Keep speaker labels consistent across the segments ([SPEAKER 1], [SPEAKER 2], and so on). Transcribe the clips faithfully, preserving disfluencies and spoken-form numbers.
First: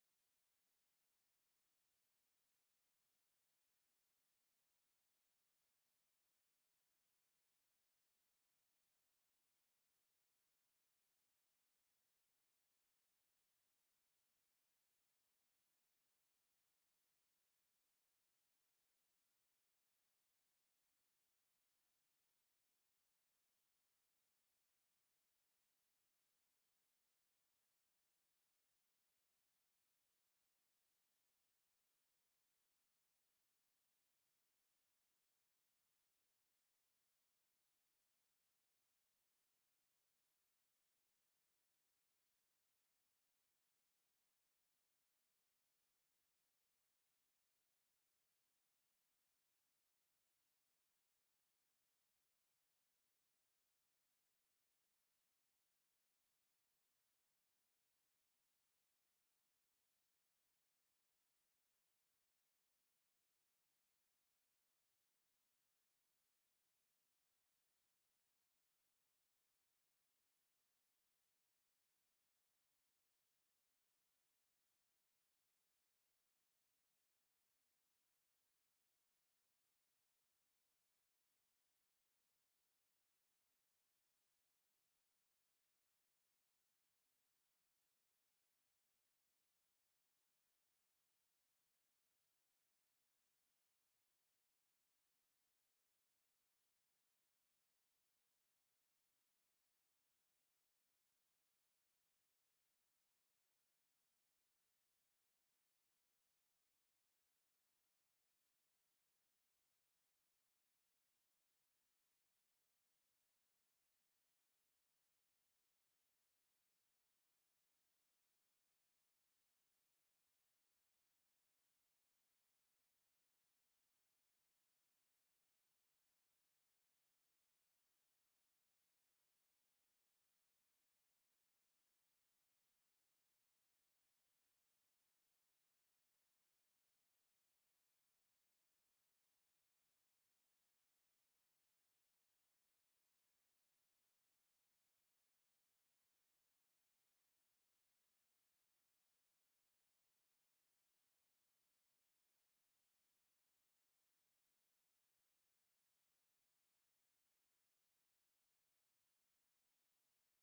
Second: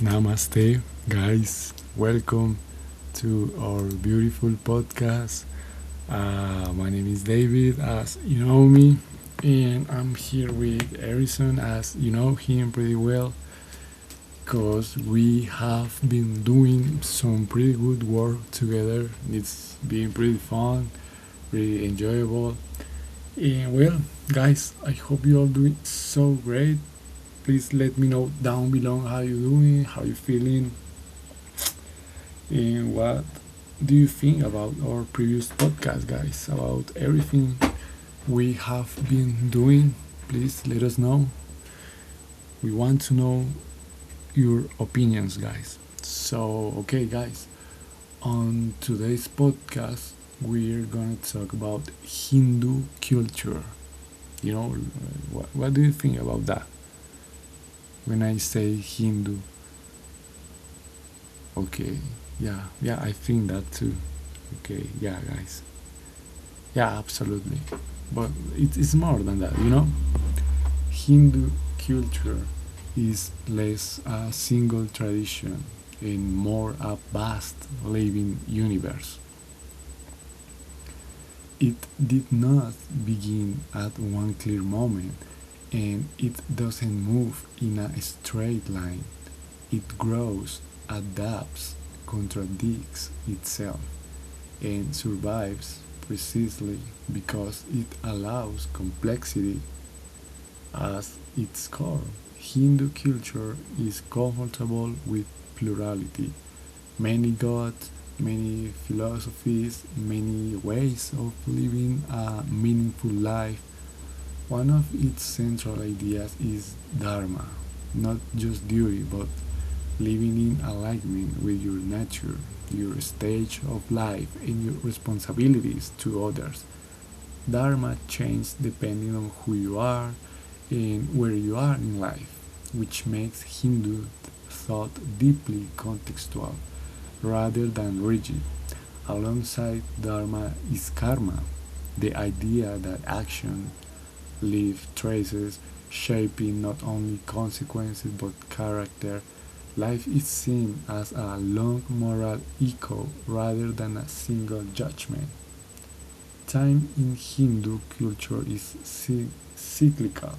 [SPEAKER 1] Namaste, guys. Welcome to our beautiful podcast. Uh, my name is David, as you know me, and I'm here with Harrison, as you know him pretty well, because we have been doing some pretty good work together. It's been pretty fun, pretty enjoyable. And well, guys, I hope you all doing so great. Please let me know down below how you doing, how you feeling, and what do you think about our previous podcast, guys? About everything we have been doing? Please let us know. We want to know your opinions, guys. So, okay, guys, on today's podcast, we're gonna talk about Hindu culture. You know, what, what do you think about that? When I say Hindu, okay, yeah, yeah, I think that too. Okay, yeah, guys. Yeah, absolutely. But it is more than that, you know? Hindu culture is less a single tradition and more a vast living universe. It did not begin at one clear moment and it doesn't move in a straight line. It grows, adapts, contradicts itself, and survives precisely because it allows complexity as its core. Hindu culture is comfortable with plurality, many gods, many philosophies, many ways of living a meaningful life. One of its central ideas is dharma, not just duty but living in alignment with your nature, your stage of life, and your responsibilities to others. Dharma changes depending on who you are and where you are in life, which makes Hindu thought deeply contextual rather than rigid. Alongside Dharma is karma, the idea that action leave traces, shaping not only consequences but character. Life is seen as a long moral echo rather than a single judgment. Time in Hindu culture is cyclical,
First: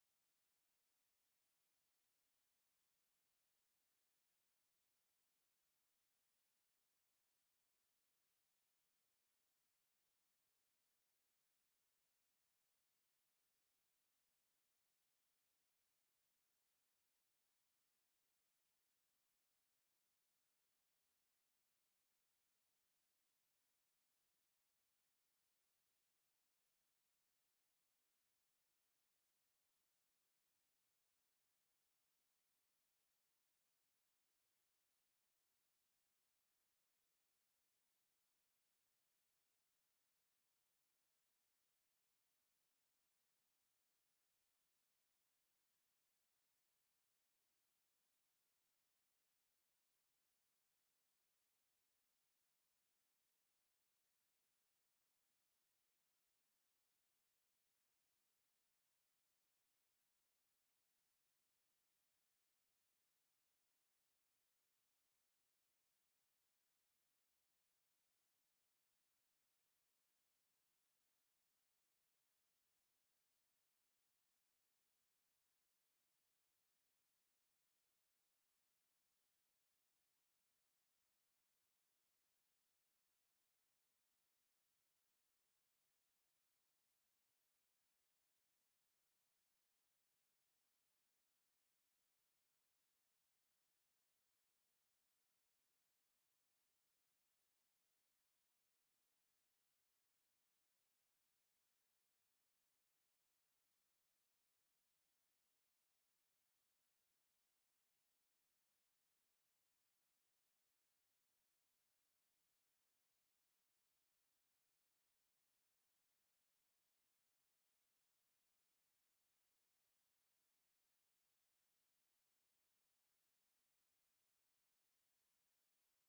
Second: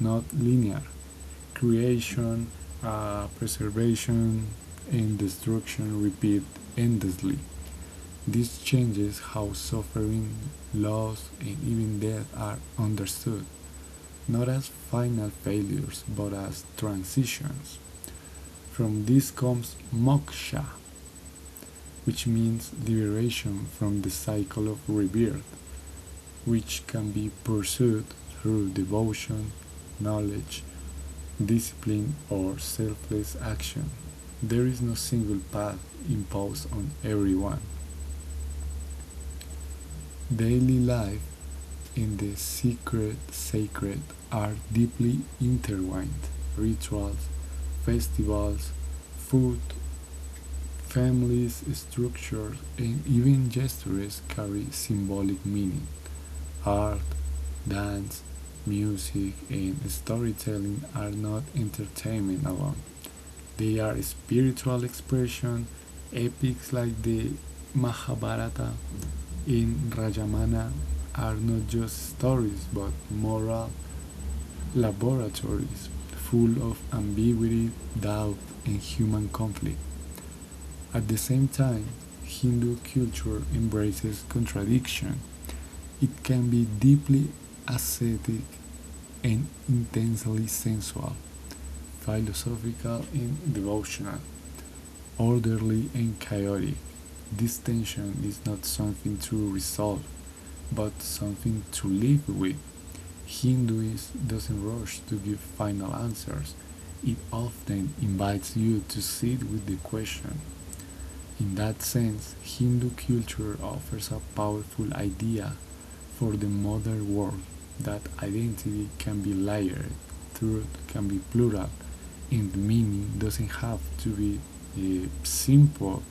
[SPEAKER 1] not linear. Creation, uh, preservation, and destruction repeat endlessly. This changes how suffering, loss, and even death are understood not as final failures but as transitions. From this comes moksha, which means liberation from the cycle of rebirth, which can be pursued through devotion, knowledge, discipline, or selfless action. There is no single path imposed on everyone. Daily life and the secret sacred are deeply intertwined. Rituals, festivals, food, families, structures, and even gestures carry symbolic meaning. Art, dance, music, and storytelling are not entertainment alone. They are spiritual expression. Epics like the Mahabharata and Rajamana are not just stories but moral laboratories full of ambiguity, doubt, and human conflict. At the same time, Hindu culture embraces contradiction. It can be deeply ascetic and intensely sensual, philosophical and devotional, orderly and chaotic. This tension is not something to resolve, but something to live with. Hinduism doesn't rush to give final answers. It often invites you to sit with the question. In that sense, Hindu culture offers a powerful idea for the modern world that identity can be layered, truth can be plural, and the meaning doesn't have to be uh, simple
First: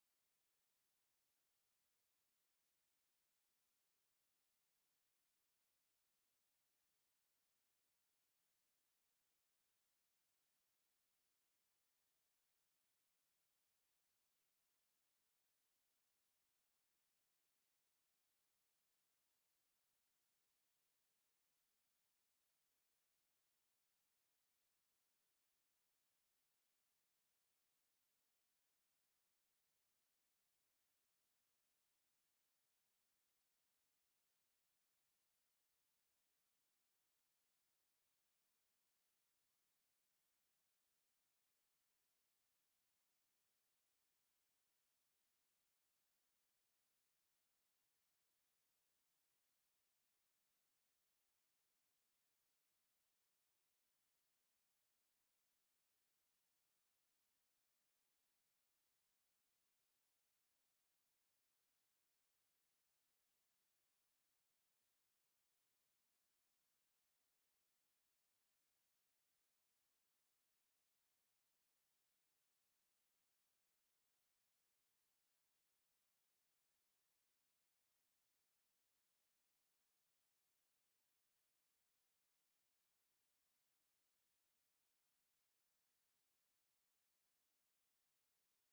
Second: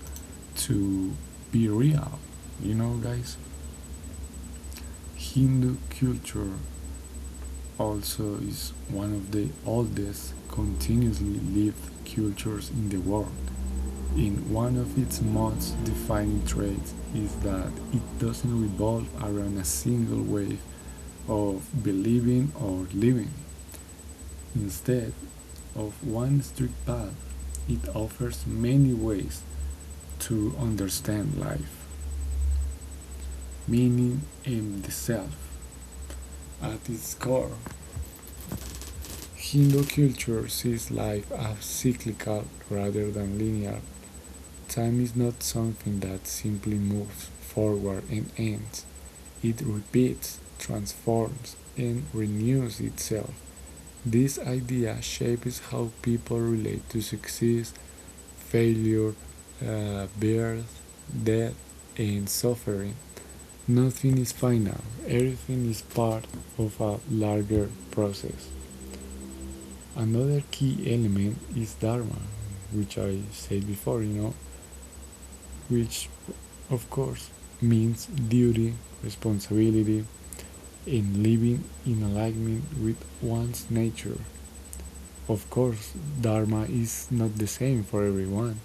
[SPEAKER 1] to be real. You know, guys, Hindu culture also is one of the oldest continuously lived cultures in the world, and one of its most defining traits is that it doesn't revolve around a single way of believing or living. Instead of one strict path, it offers many ways to understand life, meaning, and the self. At its core, Hindu culture sees life as cyclical rather than linear. Time is not something that simply moves forward and ends, it repeats, transforms, and renews itself. This idea shapes how people relate to success, failure, uh, birth, death, and suffering. Nothing is final, everything is part of a larger process. Another key element is Dharma, which I said before, you know, which of course means duty, responsibility, and living in alignment with one's nature. Of course, Dharma is not the same for everyone.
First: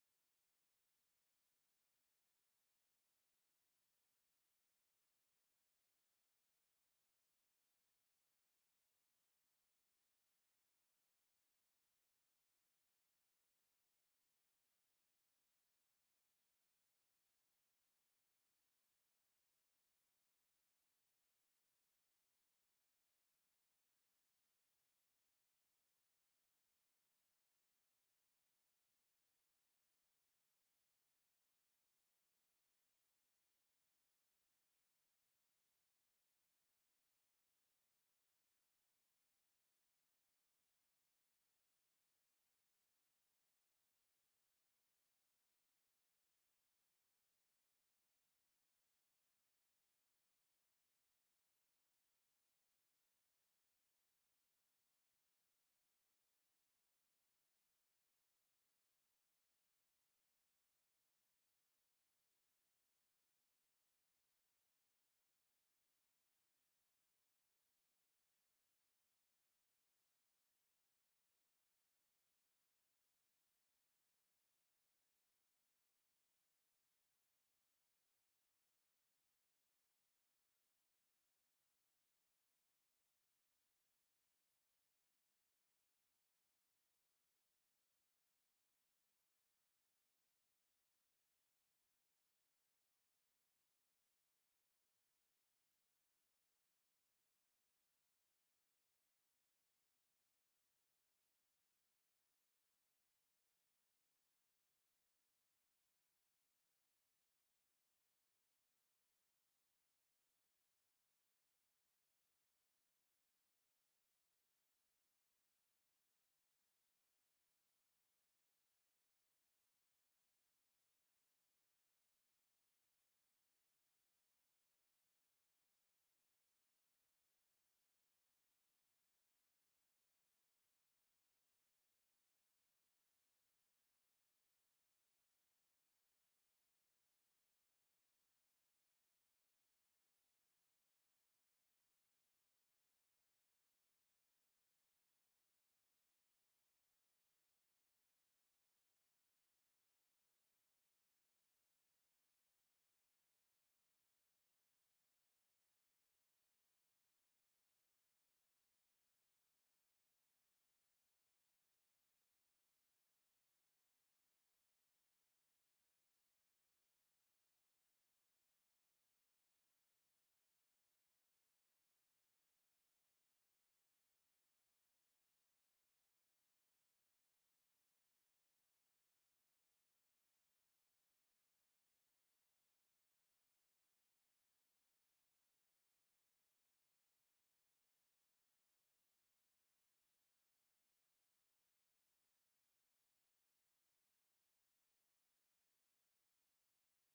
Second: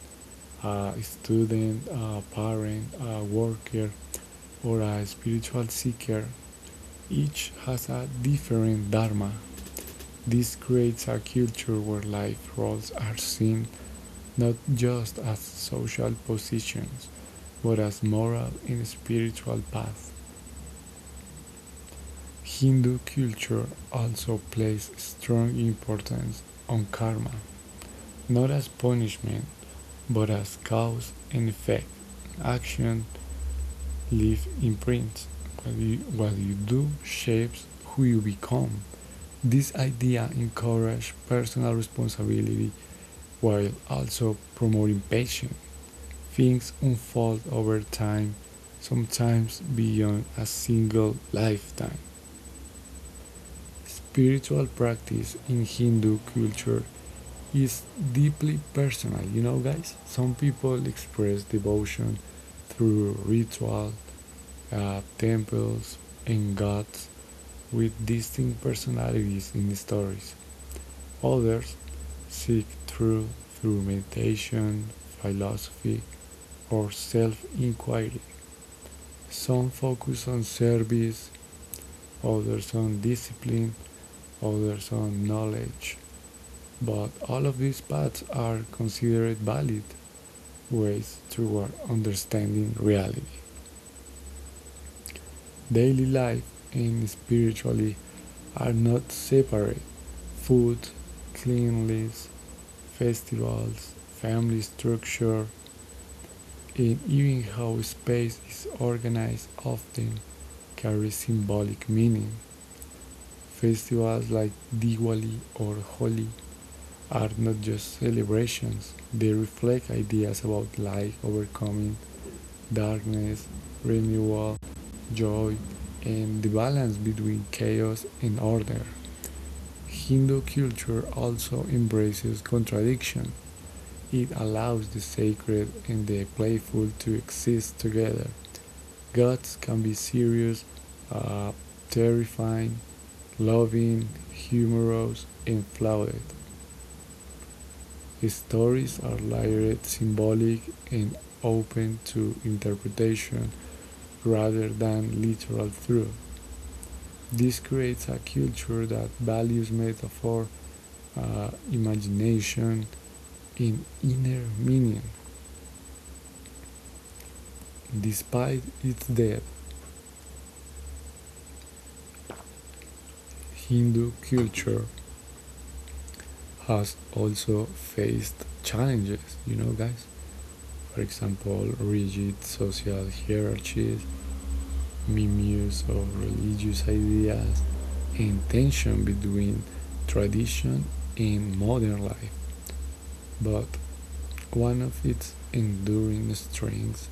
[SPEAKER 1] A student, a parent, a worker, or a spiritual seeker, each has a different Dharma. This creates a culture where life roles are seen not just as social positions, but as moral and spiritual paths. Hindu culture also places strong importance on karma, not as punishment, but as cause and effect. Action leaves imprints. What you, what you do shapes who you become. This idea encourages personal responsibility while also promoting patience. Things unfold over time, sometimes beyond a single lifetime. Spiritual practice in Hindu culture is deeply personal, you know, guys? Some people express devotion through ritual, uh, temples, and gods with distinct personalities in the stories. Others seek truth through meditation, philosophy, or self inquiry. Some focus on service, others on discipline, others on knowledge. But all of these paths are considered valid ways toward understanding reality. Daily life and spirituality are not separate. Food, cleanliness, festivals, family structure, and even how space is organized often carry symbolic meaning. Festivals like Diwali or Holi are not just celebrations, they reflect ideas about light, overcoming darkness, renewal, joy, and the balance between chaos and order. Hindu culture also embraces contradiction. It allows the sacred and the playful to exist together. Gods can be serious, uh, terrifying, loving, humorous, and flawed. His stories are layered, symbolic, and open to interpretation rather than literal truth. This creates a culture that values metaphor, uh, imagination, and inner meaning. Despite its depth, Hindu culture has also faced challenges, you know, guys. For example, rigid social hierarchies, mirrors of religious ideas and tension between tradition and modern life. But one of its enduring strengths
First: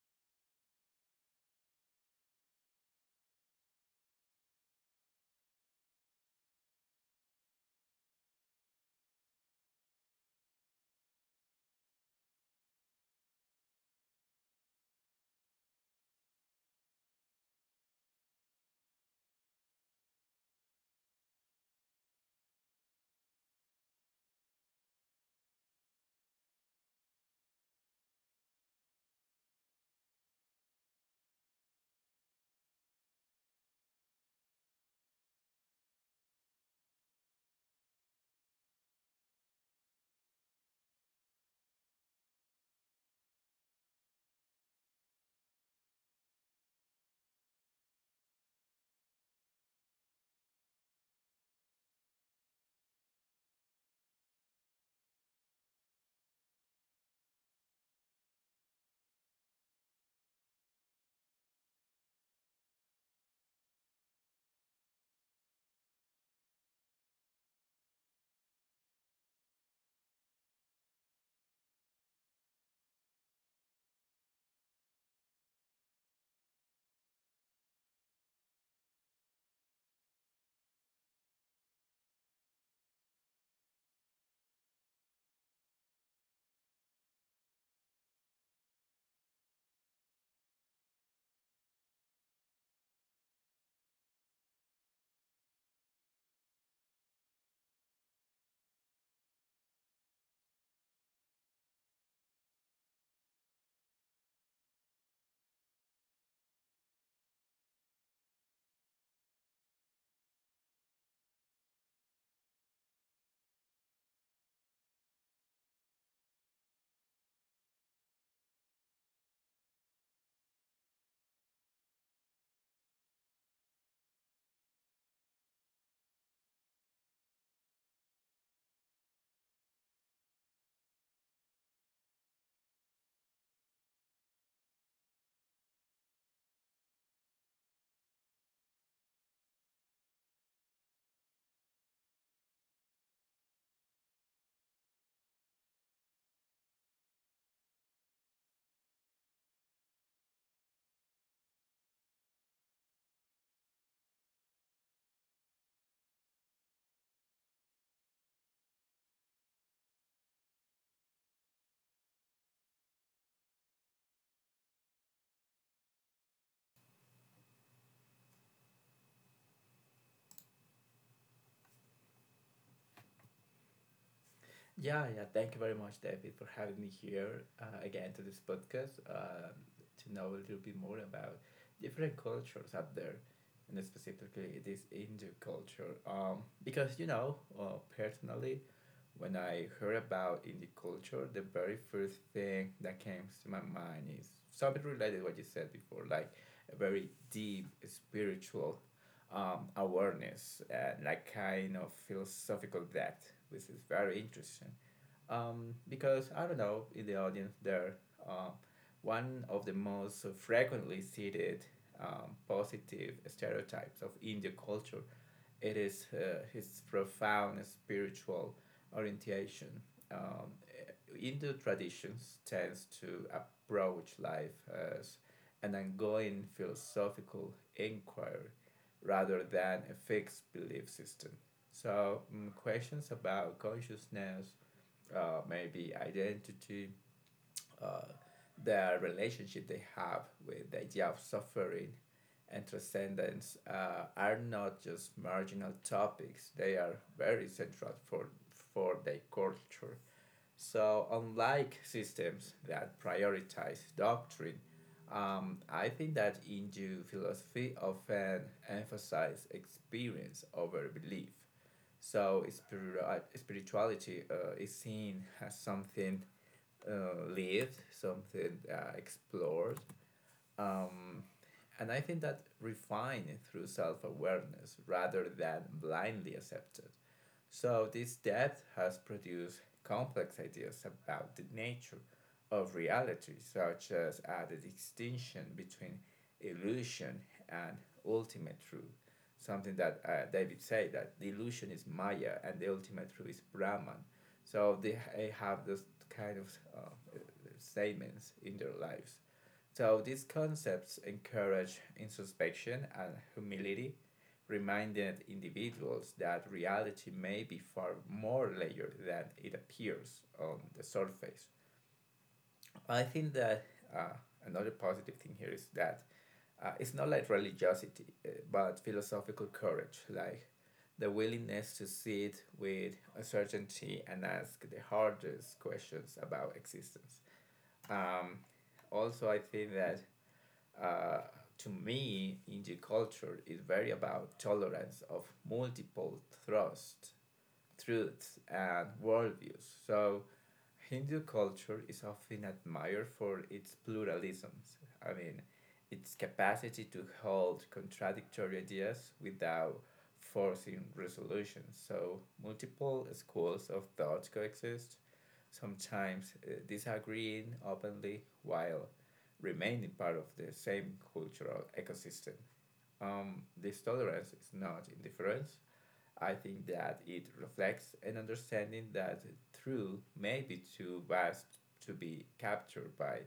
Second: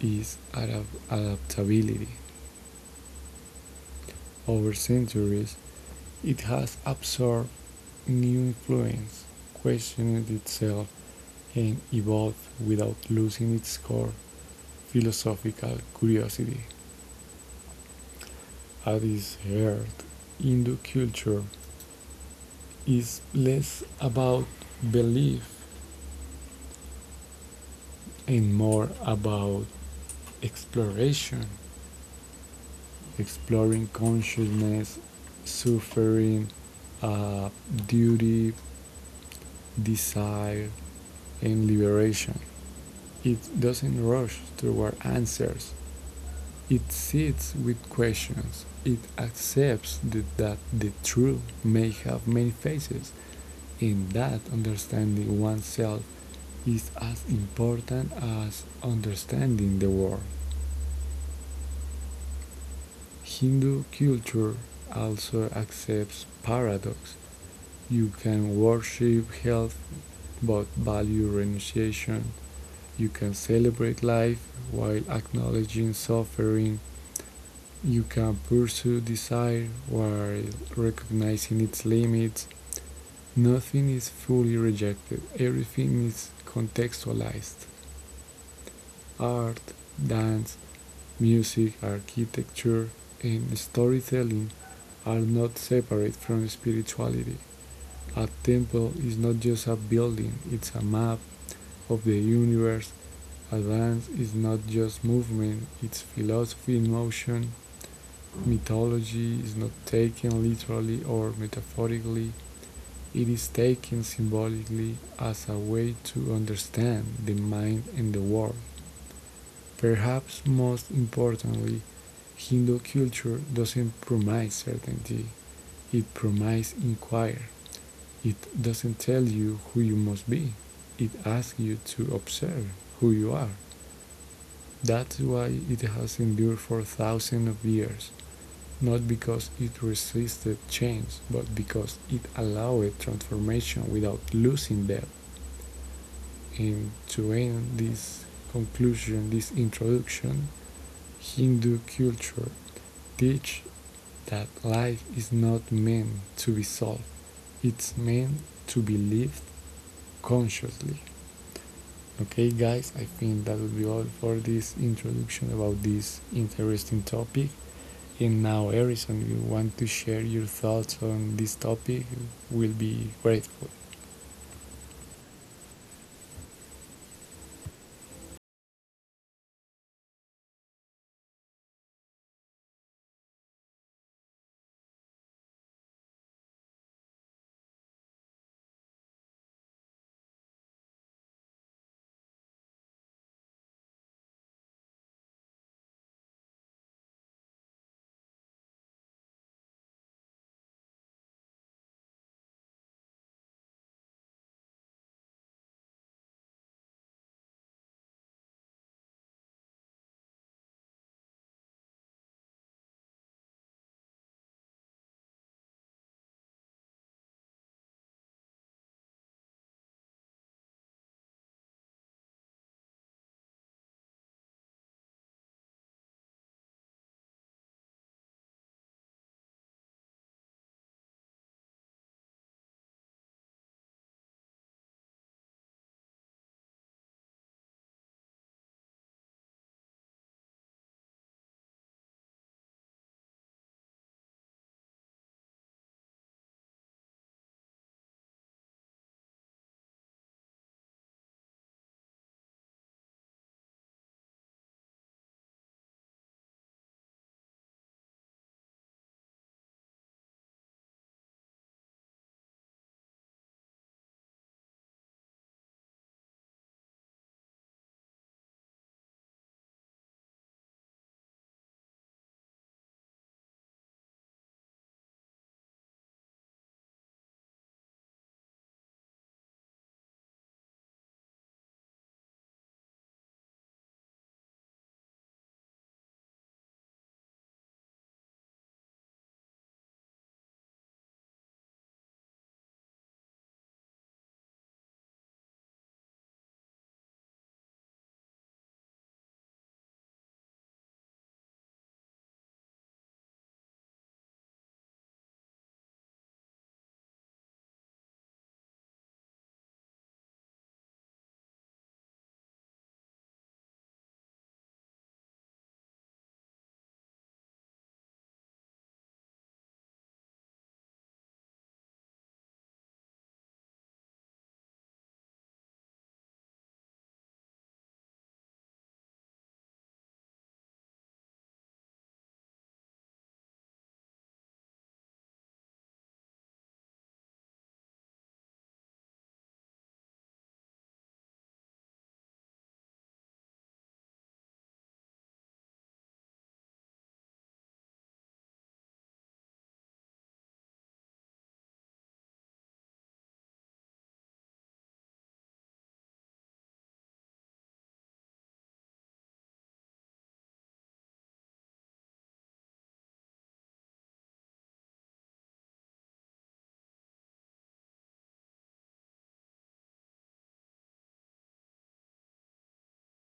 [SPEAKER 1] is adaptability. Over centuries, it has absorbed new influence, questioned itself, and evolved without losing its core philosophical curiosity. At its heart, Hindu culture is less about belief and more about exploration, exploring consciousness, suffering, uh, duty, desire, and liberation. It doesn't rush toward answers. It sits with questions. It accepts that, that the truth may have many faces, and that understanding oneself is as important as understanding the world. Hindu culture also accepts paradox. You can worship health but value renunciation. You can celebrate life while acknowledging suffering. You can pursue desire while recognizing its limits. Nothing is fully rejected, everything is contextualized. Art, dance, music, architecture, and storytelling are not separate from spirituality. A temple is not just a building, it's a map of the universe. A dance is not just movement, it's philosophy in motion. Mythology is not taken literally or metaphorically, it is taken symbolically as a way to understand the mind and the world. Perhaps most importantly, Hindu culture doesn't promise certainty, it promises inquiry. It doesn't tell you who you must be, it asks you to observe who you are. That's why it has endured for thousands of years, not because it resisted change, but because it allowed transformation without losing depth. And to end this conclusion, this introduction, Hindu culture teach that life is not meant to be solved, it's meant to be lived consciously. Okay, guys, I think that will be all for this introduction about this interesting topic. And now, Harrison, if you want to share your thoughts on this topic, we'll be grateful.
[SPEAKER 2] Yeah, yeah. Thank you very much, David, for having me here uh, again to this podcast um, to know a little bit more about different cultures out there, and specifically this Hindu culture. Um, because you know, uh, personally, when I heard about Indian culture, the very first thing that came to my mind is something related to what you said before, like a very deep spiritual um, awareness and like kind of philosophical depth, which is very interesting um, because I don't know in the audience there, uh, one of the most frequently cited um, positive stereotypes of Indian culture it is uh, his profound spiritual orientation. Um, Hindu traditions tends to approach life as an ongoing philosophical inquiry rather than a fixed belief system. So mm, questions about consciousness, uh, maybe identity, uh, their relationship they have with the idea of suffering and transcendence uh, are not just marginal topics. They are very central for, for their culture. So, unlike systems that prioritize doctrine, um, I think that Hindu philosophy often emphasizes experience over belief. So, spiri- spirituality uh, is seen as something uh, lived, something uh, explored, um, and I think that refined through self awareness rather than blindly accepted. So, this depth has produced complex ideas about the nature of reality, such as uh, the distinction between illusion and ultimate truth. Something that uh, David said that the illusion is Maya and the ultimate truth is Brahman. So, they ha- have those kind of uh, statements in their lives. So these concepts encourage introspection and humility, reminding individuals that reality may be far more layered than it appears on the surface. Well, I think that uh, another positive thing here is that uh, it's not like religiosity, uh, but philosophical courage, like the willingness to sit with uncertainty and ask the hardest questions about existence. Um, Also, I think that uh, to me, Indian culture is very about tolerance of multiple thrust truths, and worldviews. So, Hindu culture is often admired for its pluralism. I mean, its capacity to hold contradictory ideas without forcing resolution. So, multiple schools of thought coexist, sometimes uh, disagreeing openly while remaining part of the same cultural ecosystem. Um, this tolerance is not indifference. I think that it reflects an understanding that truth may be too vast to be captured by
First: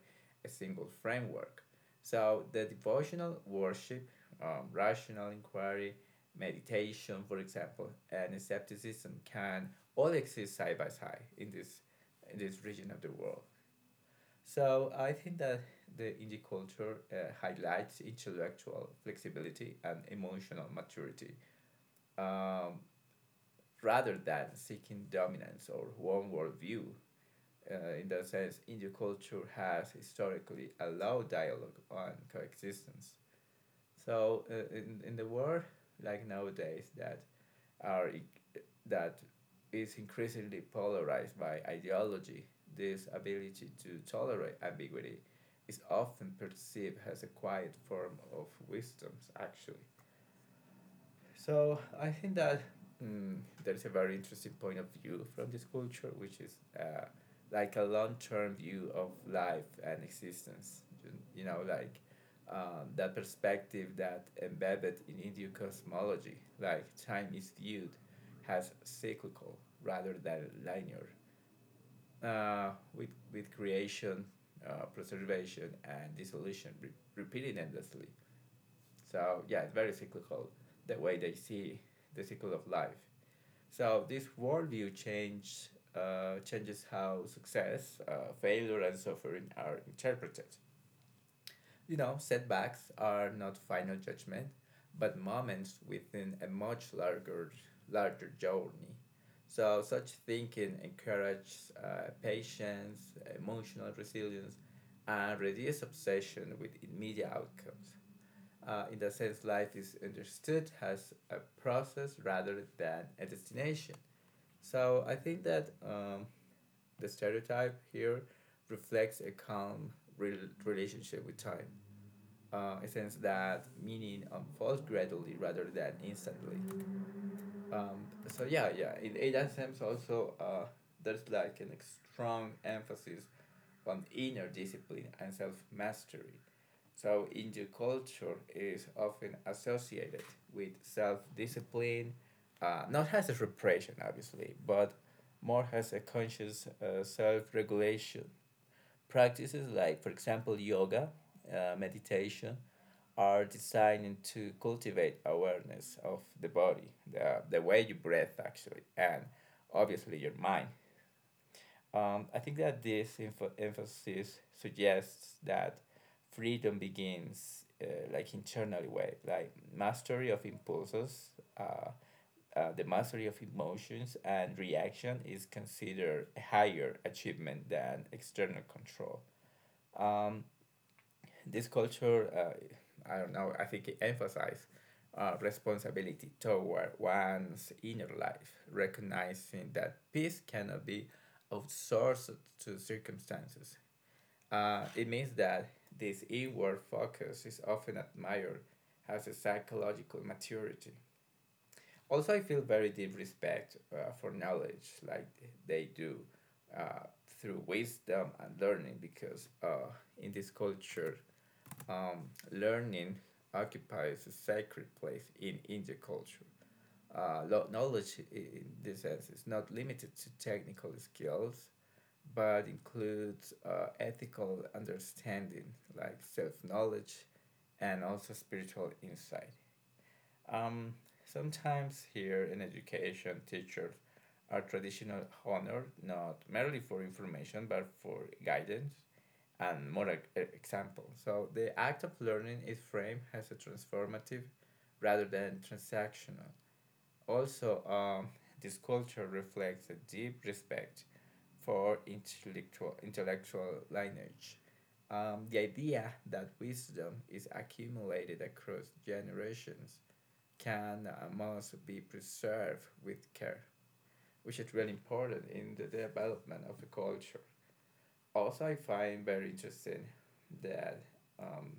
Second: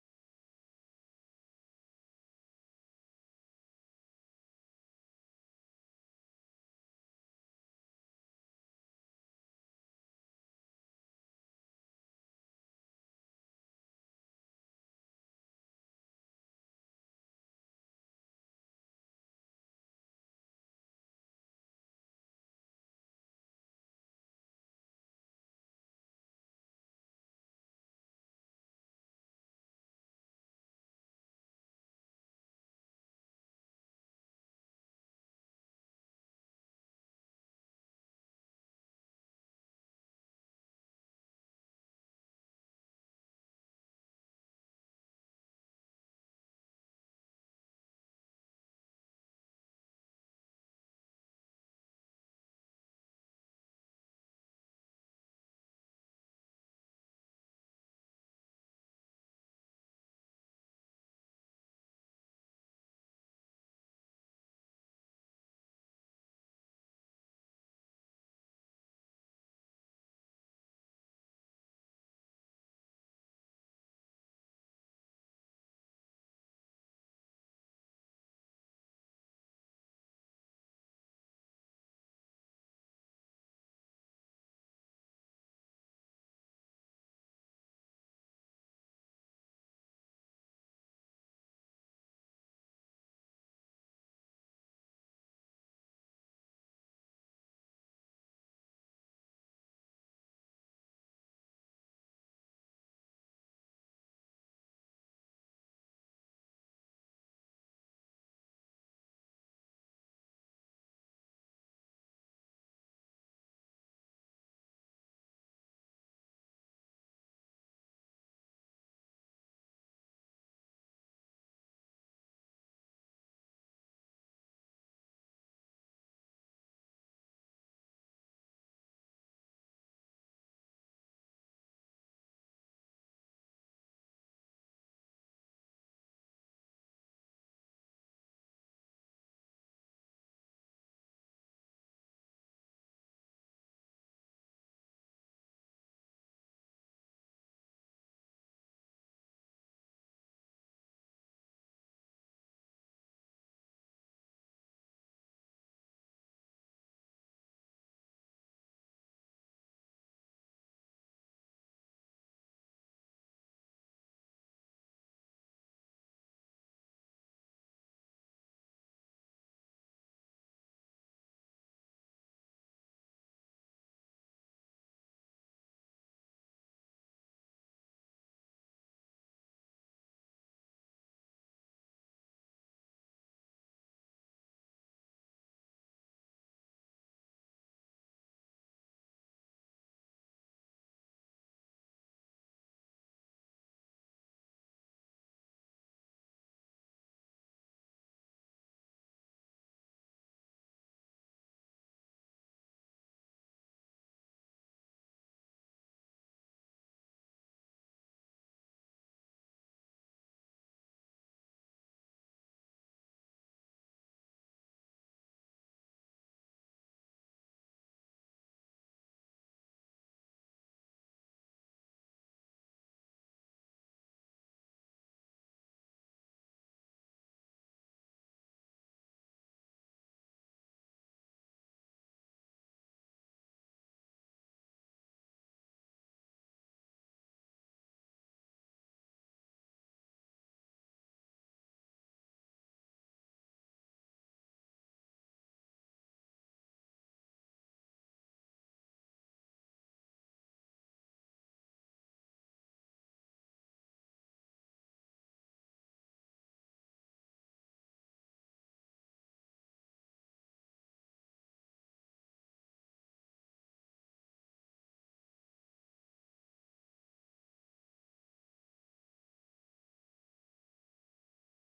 [SPEAKER 2] a single framework. So the devotional worship, um, rational inquiry, meditation, for example, and skepticism can all exist side by side in this in this region of the world. So I think that the indie culture uh, highlights intellectual flexibility and emotional maturity, um, rather than seeking dominance or one worldview. Uh, in that sense, indie culture has historically allowed dialogue on coexistence. So uh, in, in the world, like nowadays, that are that is increasingly polarized by ideology. This ability to tolerate ambiguity is often perceived as a quiet form of wisdom, actually. So I think that mm, there's a very interesting point of view from this culture, which is uh, like a long term view of life and existence. You, you know, like um, that perspective that embedded in Indian cosmology, like time is viewed as cyclical rather than linear. Uh, with with creation, uh, preservation, and dissolution re- repeating endlessly. So yeah, it's very cyclical the way they see the cycle of life. So this worldview change uh, changes how success, uh, failure, and suffering are interpreted. You know, setbacks are not final judgment, but moments within a much larger larger journey. So such thinking encourages uh, patience, emotional resilience, and reduce obsession with immediate outcomes. Uh, in the sense, life is understood as a process rather than a destination. So I think that um, the stereotype here reflects a calm rel relationship with time. Uh, a sense that meaning unfolds gradually rather than instantly. Um, so yeah, yeah. In Ada Sims also, uh, there's like a strong emphasis on inner discipline and self mastery. So, Indian culture is often associated with self discipline, uh, not as a repression, obviously, but more as a conscious uh, self regulation. Practices like, for example, yoga, uh, meditation, are designed to cultivate awareness of the body, the, the way you breathe, actually, and obviously your mind. Um, I think that this info- emphasis suggests that freedom begins uh, like internally way, like mastery of impulses, uh, uh, the mastery of emotions and reaction is considered a higher achievement than external control. This culture, uh, I don't know, I think it emphasizes uh, responsibility toward one's inner life, recognizing that peace cannot be outsourced to circumstances. Uh, it means that this inward focus is often admired as a psychological maturity. Also, I feel very deep respect uh, for knowledge, like they do uh, through wisdom and learning, because uh, in this culture, um, learning occupies a sacred place in Indian culture. Uh, Knowledge, in this sense, is not limited to technical skills, but includes uh, ethical understanding like self knowledge and also spiritual insight. Um, Sometimes here in education, teachers are traditional honored not merely for information but for guidance and moral e- example. So the act of learning is framed as a transformative rather than transactional. Also, um, this culture reflects a deep respect for intellectual intellectual lineage. Um, the idea that wisdom is accumulated across generations can and must be preserved with care, which is really important in the development of a culture. Also, I find very interesting that um,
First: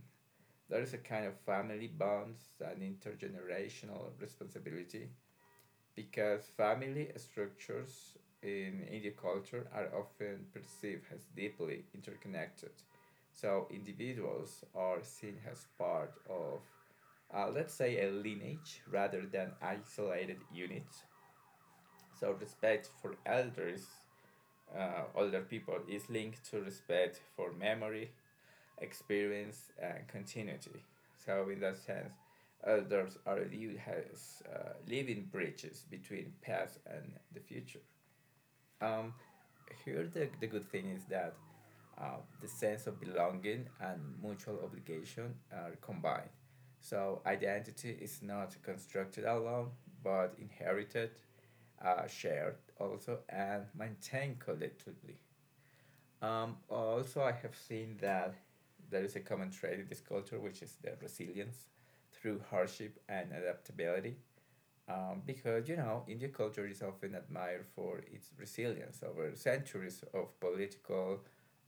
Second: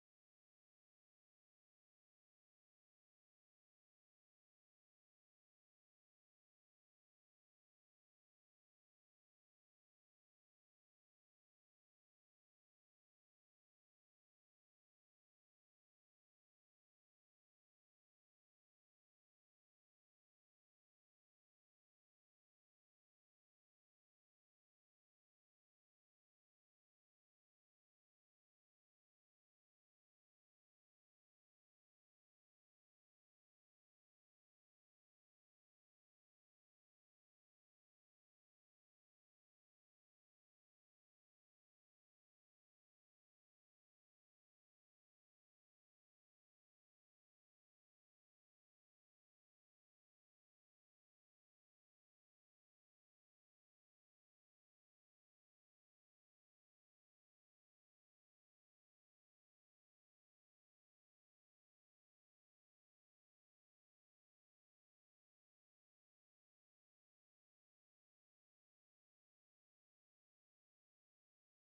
[SPEAKER 2] there is a kind of family bonds and intergenerational responsibility because family structures in Indian culture are often perceived as deeply interconnected. So individuals are seen as part of, uh, let's say, a lineage rather than isolated units. So respect for elders, uh, older people, is linked to respect for memory, experience and continuity. So in that sense, elders are viewed as uh, living bridges between past and the future. Um, Here the, the good thing is that uh, the sense of belonging and mutual obligation are combined. So identity is not constructed alone, but inherited, uh, shared also, and maintained collectively. Um, also, I have seen that there is a common trait in this culture, which is the resilience through hardship and adaptability. Um, because, you know, Indian culture is often admired for its resilience over centuries of political,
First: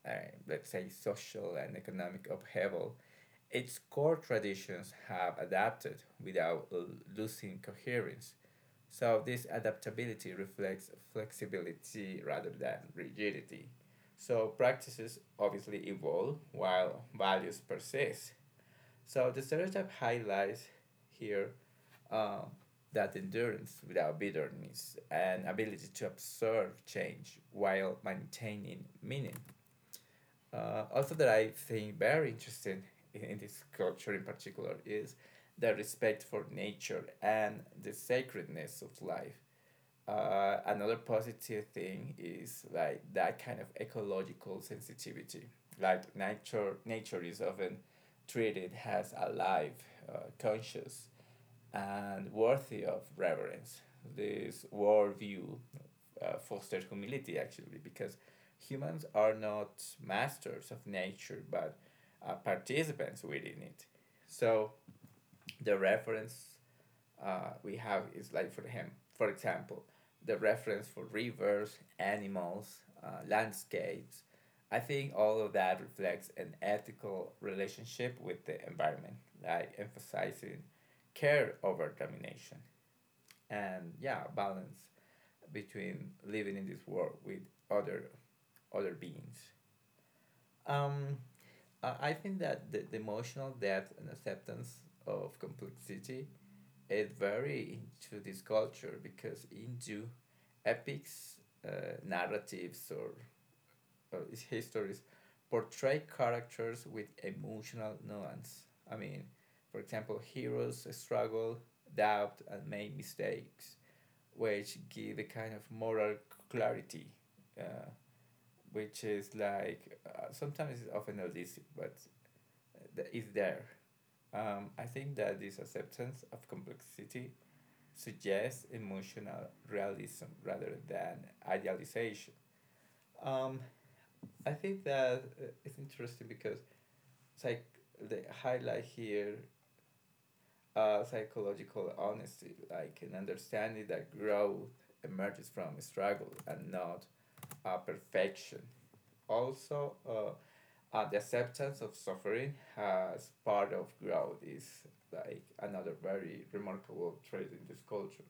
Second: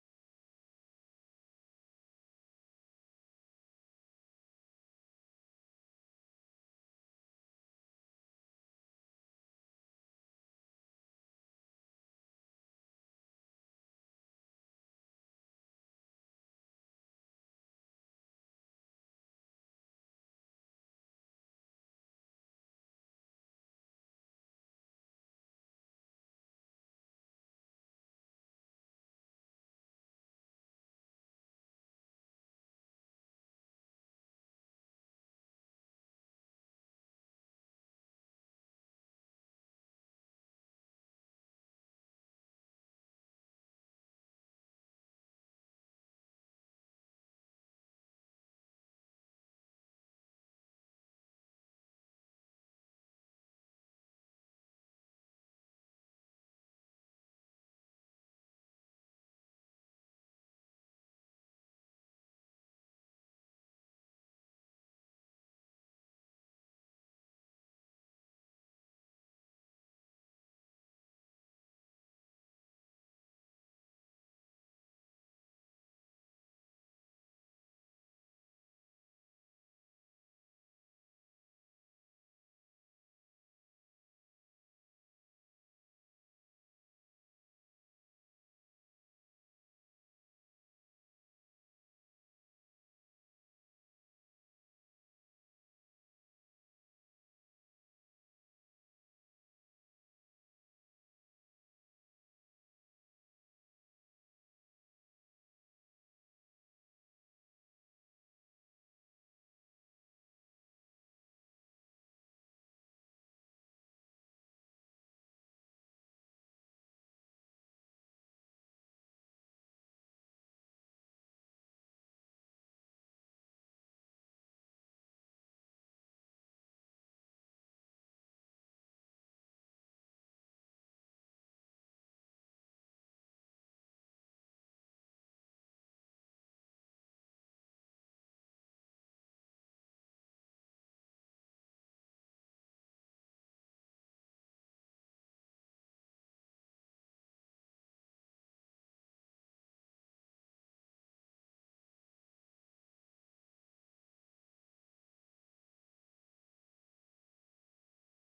[SPEAKER 2] uh, let's say, social and economic upheaval. Its core traditions have adapted without l- losing coherence. So this adaptability reflects flexibility rather than rigidity. So practices obviously evolve while values persist. So the stereotype highlights here uh, that endurance without bitterness and ability to observe change while maintaining meaning. Uh, also, that I think very interesting in, in this culture in particular is the respect for nature and the sacredness of life uh, another positive thing is like that kind of ecological sensitivity. Like nature, nature is often treated as alive, uh, conscious, and worthy of reverence. This worldview uh, fosters humility actually, because humans are not masters of nature, but uh, participants within it. So the reference uh, we have is like for him, for example, the reference for rivers, animals, uh, landscapes. I think all of that reflects an ethical relationship with the environment, like emphasizing care over domination and yeah, balance between living in this world with other other beings. Um, I I think that the, the emotional depth and acceptance of complexity it very into this culture because into epics, uh, narratives, or uh, histories portray characters with emotional nuance. I mean, for example, heroes struggle, doubt, and make mistakes, which give a kind of moral clarity, uh, which is like uh, sometimes it's often elusive, but th- it's there. Um, I think that this acceptance of complexity suggests emotional realism rather than idealization. Um, I think that uh, it's interesting because psych they highlight here uh, psychological honesty, like an understanding that growth emerges from struggle and not uh, perfection. Also, uh, uh, the acceptance of suffering as part of growth is like another very remarkable trait in this culture.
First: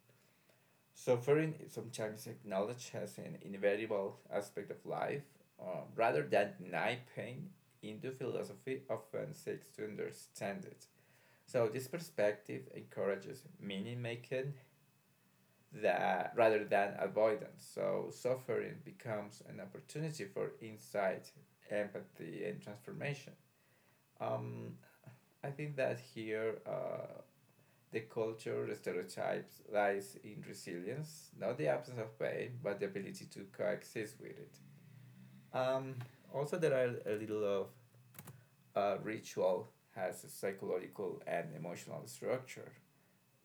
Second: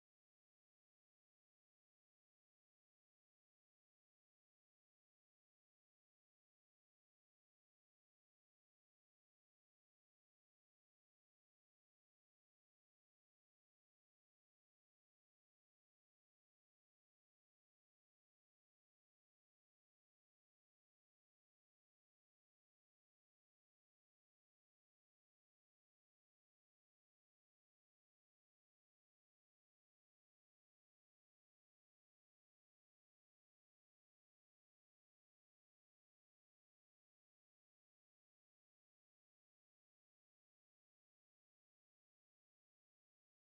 [SPEAKER 2] Suffering foreign sometimes acknowledge as an inevitable aspect of life, uh, rather than deny pain, Hindu philosophy often seeks to understand it. So, this perspective encourages meaning making that rather than avoidance. So, suffering becomes an opportunity for insight, empathy, and transformation. Um, I think that here uh, the culture stereotypes lies in resilience, not the absence of pain, but the ability to coexist with it. Um, Also, there are a little of uh, ritual has a psychological and emotional structure.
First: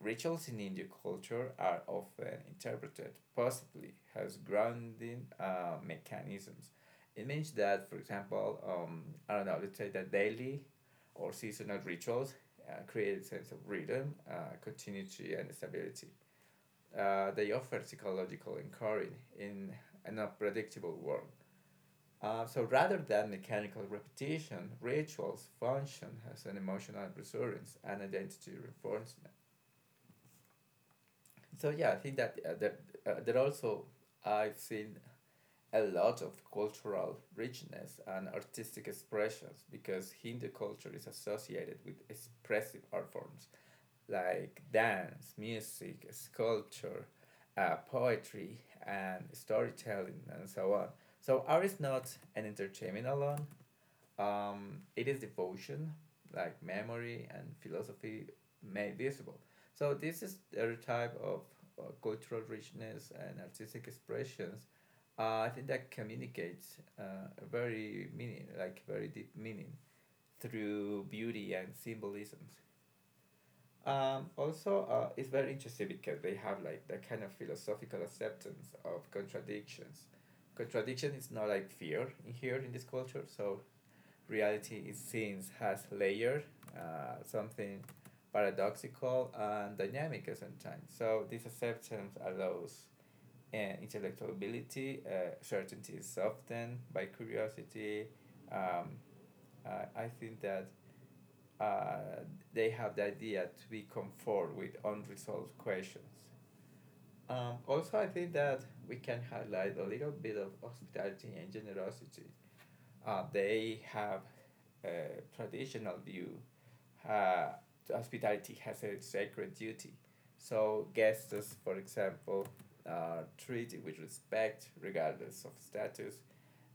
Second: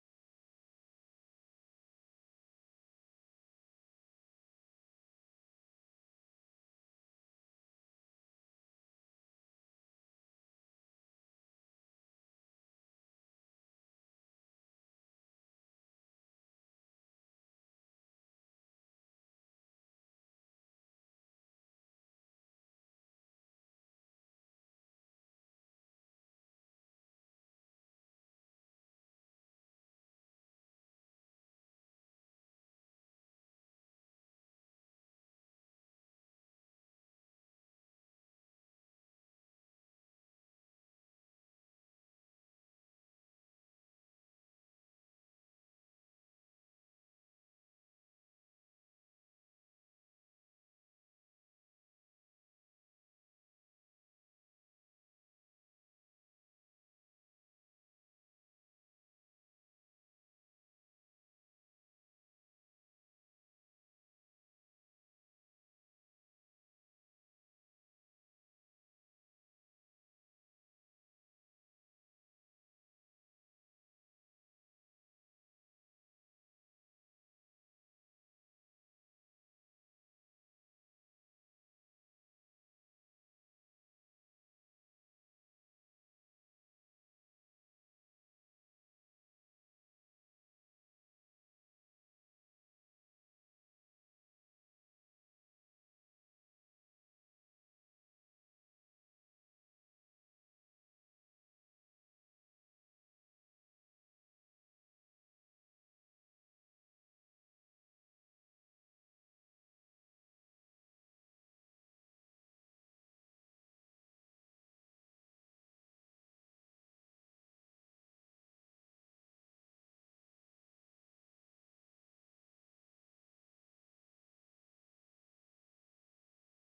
[SPEAKER 2] Rituals in Indian culture are often interpreted positively as grounding uh, mechanisms. It means that, for example, um, I don't know, let's say that daily or seasonal rituals uh, create a sense of rhythm, uh, continuity, and stability. Uh, they offer psychological inquiry in an unpredictable world. Uh, so rather than mechanical repetition, rituals function as an emotional resurgence and identity reinforcement. So yeah, I think that uh, that, uh, that also I've seen a lot of cultural richness and artistic expressions because Hindu culture is associated with expressive art forms like dance, music, sculpture, uh, poetry, and storytelling, and so on. So art is not an entertainment alone. Um, it is devotion, like memory and philosophy made visible. So this is the type of uh, cultural richness and artistic expressions. Uh, I think that communicates uh, a very meaning, like very deep meaning, through beauty and symbolisms. Um, also, uh, it's very interesting because they have like that kind of philosophical acceptance of contradictions. Contradiction is not like fear in here in this culture. So reality, it seems, has layer, uh, something paradoxical and dynamic at some time. So this acceptance allows uh, intellectual ability, uh, certainty is softened by curiosity. Um, I I think that uh, they have the idea to be comfort with unresolved questions. Um, also, I think that we can highlight a little bit of hospitality and generosity. Uh, they have a traditional view. Uh, Hospitality has a sacred duty. So guests, for example, are treated with respect regardless of status.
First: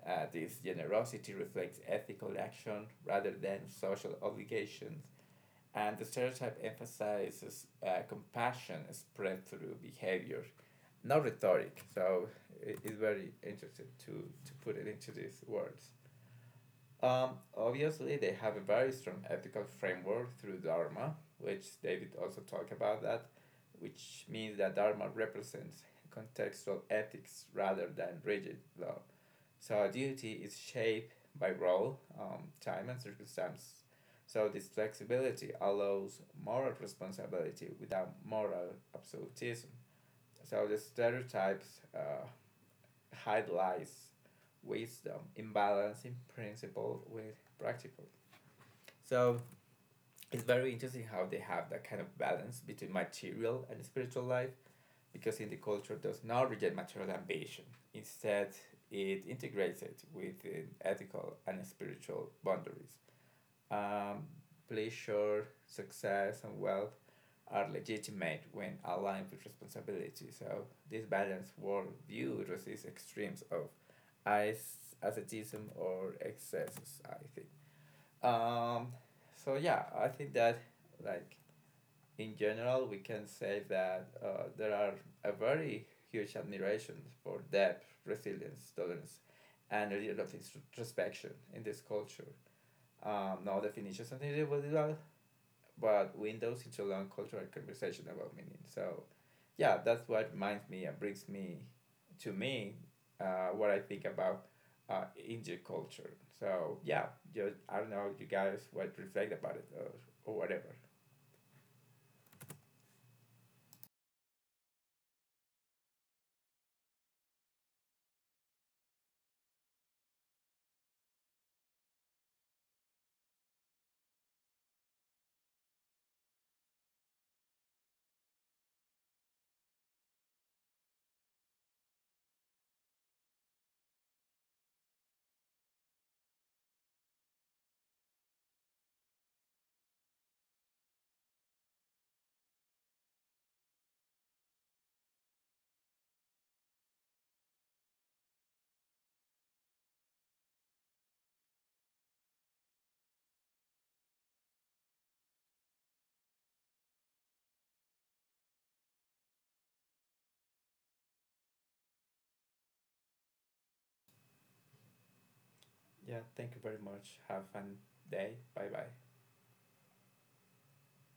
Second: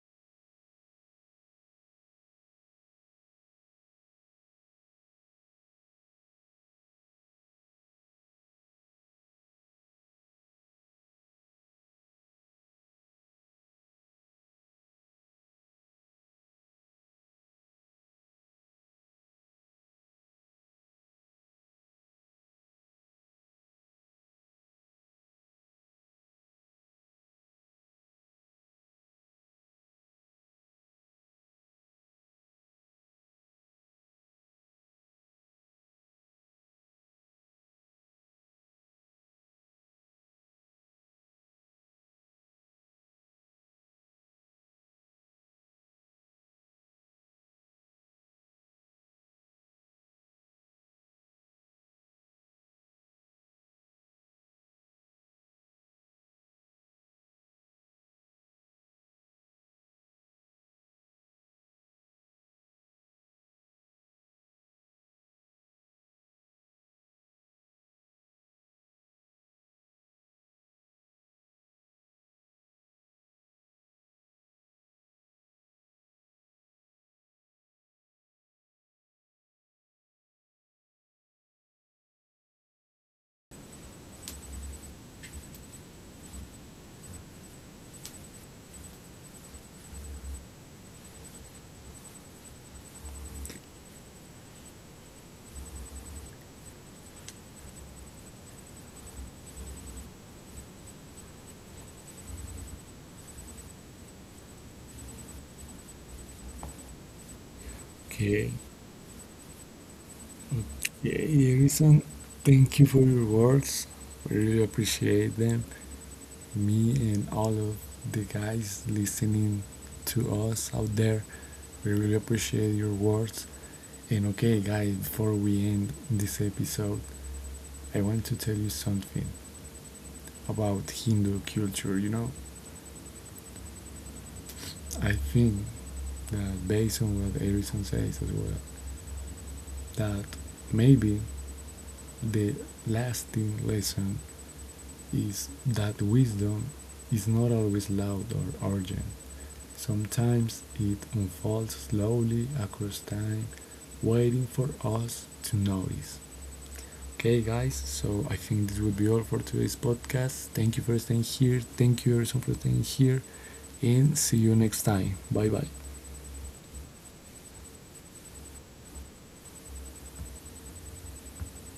[SPEAKER 2] Uh, this generosity reflects ethical action rather than social obligations. And the stereotype emphasizes uh, compassion spread through behavior, not rhetoric. So it, it's very interesting to, to put it into these words. Um, Obviously, they have a very strong ethical framework through Dharma, which David also talked about that, which means that Dharma represents contextual ethics rather than rigid law. So our duty is shaped by role, um, time, and circumstance. So this flexibility allows moral responsibility without moral absolutism. So the stereotypes uh, highlights wisdom in balancing principle with practical. So it's very interesting how they have that kind of balance between material and spiritual life because indie culture does not reject material ambition. Instead, it integrates it within ethical and spiritual boundaries. Um, Pleasure, success, and wealth are legitimate when aligned with responsibility. So, this balanced worldview resists extremes of as- asceticism or excesses, I think. Um, so, yeah, I think that like in general, we can say that uh, there are a very huge admiration for depth, resilience, tolerance, and a little of introspection in this culture. Um, no definitions on individual, but windows into long cultural conversation about meaning. So, yeah, that's what reminds me and brings me to me uh, what I think about uh, Indian culture. So, yeah, just, I don't know, you
[SPEAKER 1] Okay,
[SPEAKER 2] guys what reflect about it or, or whatever.
[SPEAKER 1] yeah, Edison, thank you for your words. I really appreciate them. Me and all of the guys listening to us out there, we really appreciate your words. And okay, guys, before we end this episode, I want to tell you something about Hindu culture. You know, I think that based on what Edison says as well, that maybe the lasting lesson is that wisdom is not always loud or urgent. Sometimes it unfolds slowly across time, waiting for us to notice. Okay, guys, so I think this would be all for today's podcast. Thank you for staying here. Thank you, Erson, for staying here. And see you next time. Bye bye.
[SPEAKER 2] Yeah, thank you very much. Have a fun day. Bye bye.